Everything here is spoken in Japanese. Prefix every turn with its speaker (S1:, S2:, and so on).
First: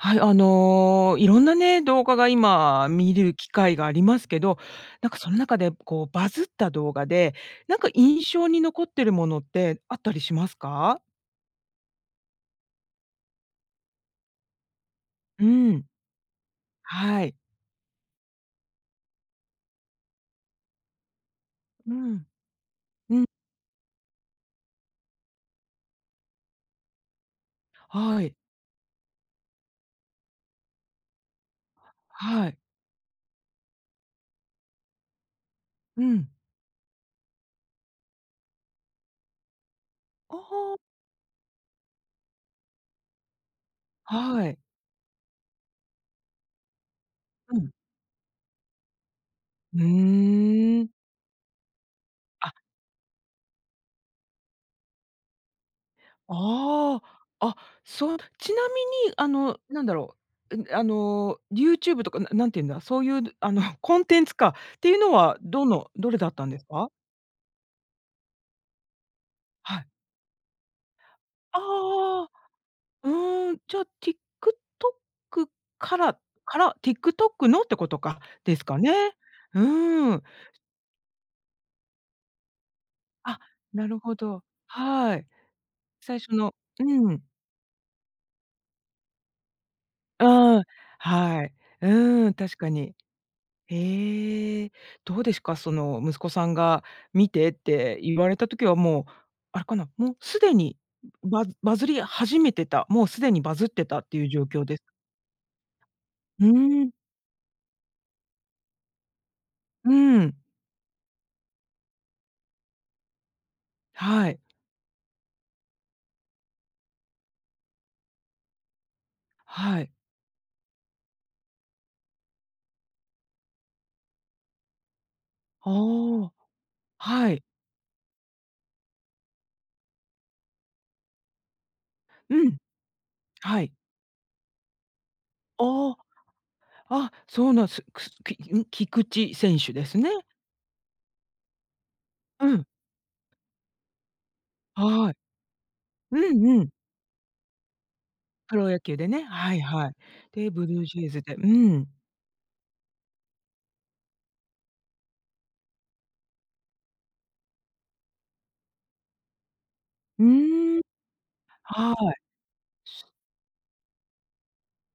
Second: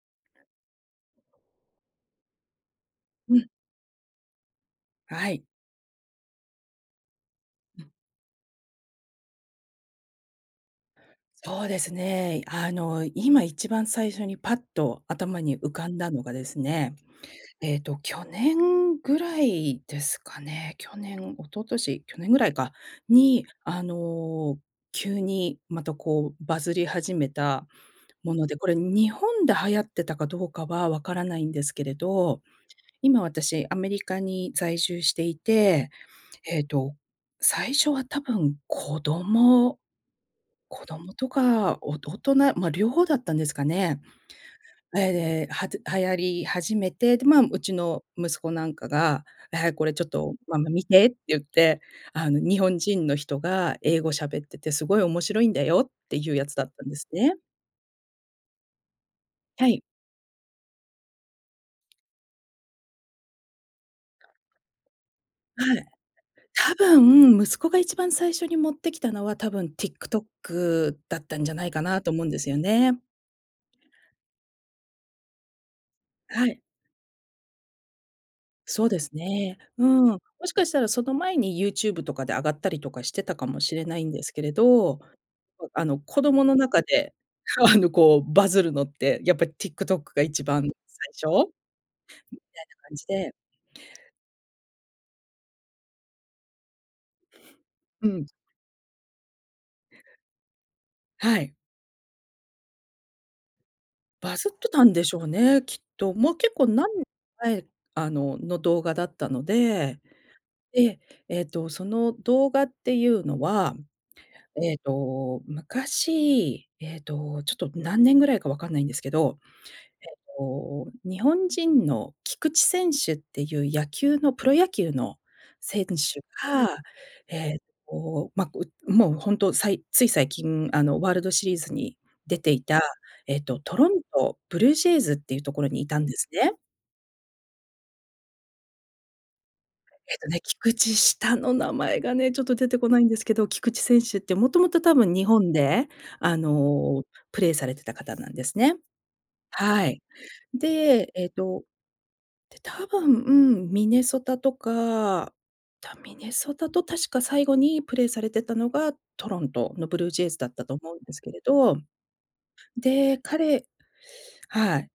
S1: はい、あの色んなね、動画が今見れる
S2: うん。
S1: 機会がありますけど、なんかそ
S2: は
S1: の
S2: い。
S1: 中で、こうバズった動画で、なん
S2: う
S1: か
S2: ん。
S1: 印象に残ってるものって、あったりしますか？
S2: そうですね、あの今一番最初に、パッと頭
S1: う
S2: に浮
S1: ん。
S2: かんだのがですね、
S1: はい。
S2: ええと、去年ぐらいですかね。去年、一昨
S1: う
S2: 年、去
S1: ん。
S2: 年ぐらいか
S1: うん。
S2: に、あの急に、またこうバズり始めた
S1: は
S2: も
S1: い。
S2: ので、これ日本で流行ってたかどうかはわからないんですけれど、
S1: はい。
S2: 今私、アメリカに在住していて、
S1: うん。
S2: ええと最初は、多分子供
S1: ああ。
S2: 子供とか、お大人、ま、両方だったんですかね。
S1: はい。
S2: え、で、はつ流行り始めて、で、ま、
S1: う
S2: う
S1: ん。
S2: ちの息子なんかが、「ええ、
S1: う
S2: これちょっとママ
S1: ー
S2: 見
S1: ん。
S2: て」って言って、あの
S1: あ。
S2: 日本人の人が、英語喋ってて、すごい面白いんだよっていうやつだったんで
S1: あ
S2: すね。
S1: あ、あ、そう、ちなみにあの、
S2: はい。
S1: なんだろう、うん、あの YouTube とか、な何てんだ、そういうあの、コンテンツか。っていうのは、ど
S2: はい。
S1: のどれだったんです
S2: 多
S1: か？
S2: 分、息子が一番最初に持ってきたのは、多分
S1: はい。
S2: TikTok だったんじゃないかな、と思う
S1: あ
S2: ん
S1: あ。
S2: ですよね。
S1: うーん、じゃ TikTok から
S2: は
S1: か
S2: い。
S1: ら、TikTok のってことか、ですか
S2: そう
S1: ね。
S2: ですね。
S1: う
S2: うん。
S1: ー
S2: も
S1: ん。
S2: しかしたらその前に、YouTube とかで上がったりとかしてた
S1: あ、
S2: かもしれ
S1: な
S2: な
S1: る
S2: いん
S1: ほ
S2: ですけ
S1: ど。
S2: れど、
S1: はい。
S2: あの
S1: 最
S2: 子
S1: 初
S2: 供
S1: の
S2: の中
S1: う
S2: で、
S1: ん。
S2: あのこうバズるのって、やっぱ TikTok が一
S1: う
S2: 番
S1: ん、
S2: 最初
S1: は
S2: み
S1: い。
S2: た
S1: うーん、確か
S2: いな
S1: に。
S2: 感じで
S1: へえ、どうですか？その息子さんが見てって
S2: う
S1: 言
S2: ん。
S1: われた時はもう、あれかな、もう既に、
S2: は
S1: バ
S2: い。
S1: バズり始めてた、もう既にバズってたっていう
S2: バ
S1: 状
S2: ズっ
S1: 況
S2: て
S1: です
S2: たんでしょうね、きっと。もう
S1: う
S2: 結構、
S1: ー
S2: 何
S1: ん。
S2: ええ、あの、の動画だったの
S1: う
S2: で。
S1: ん。
S2: で、ええと、その動画っていうのは、
S1: はい。
S2: ええと、昔、ええと、ちょっと何年ぐらいかわかんないんですけど。え
S1: はい。
S2: っと、日本人の菊池選手っていう、野球のプロ野球の
S1: あ
S2: 選手
S1: あ、
S2: が、
S1: はい。
S2: えっと、ま、う、もうほんと、さいつい最近、あのワールドシリーズに
S1: う
S2: 出て
S1: ん、
S2: いた、えっと
S1: はい。
S2: トロントブルージェイズっていうところにい
S1: あ
S2: た
S1: あ。
S2: んですね。
S1: あ、そうなんすくきん？菊池選手ですね。
S2: えっとね、菊池下の名前がね、ちょっ
S1: う
S2: と
S1: ん。
S2: 出てこないんですけど。菊池選手って元々多
S1: は
S2: 分
S1: い。
S2: 日本で、
S1: う
S2: あ
S1: んうん。
S2: の、プレーされてた方なんです
S1: プロ
S2: ね。
S1: 野球でね、はい
S2: は
S1: はい。
S2: い。
S1: で、ブルージェイ
S2: で、
S1: ズ
S2: ええ
S1: で、う
S2: と
S1: ん。
S2: で、多分ミネソタとか、たミネソタと確か最後にプレイされてたのが、トロントのブルージ
S1: う
S2: ェイズだったと
S1: ーん、
S2: 思うんですけれど。
S1: はい。
S2: で、彼はい。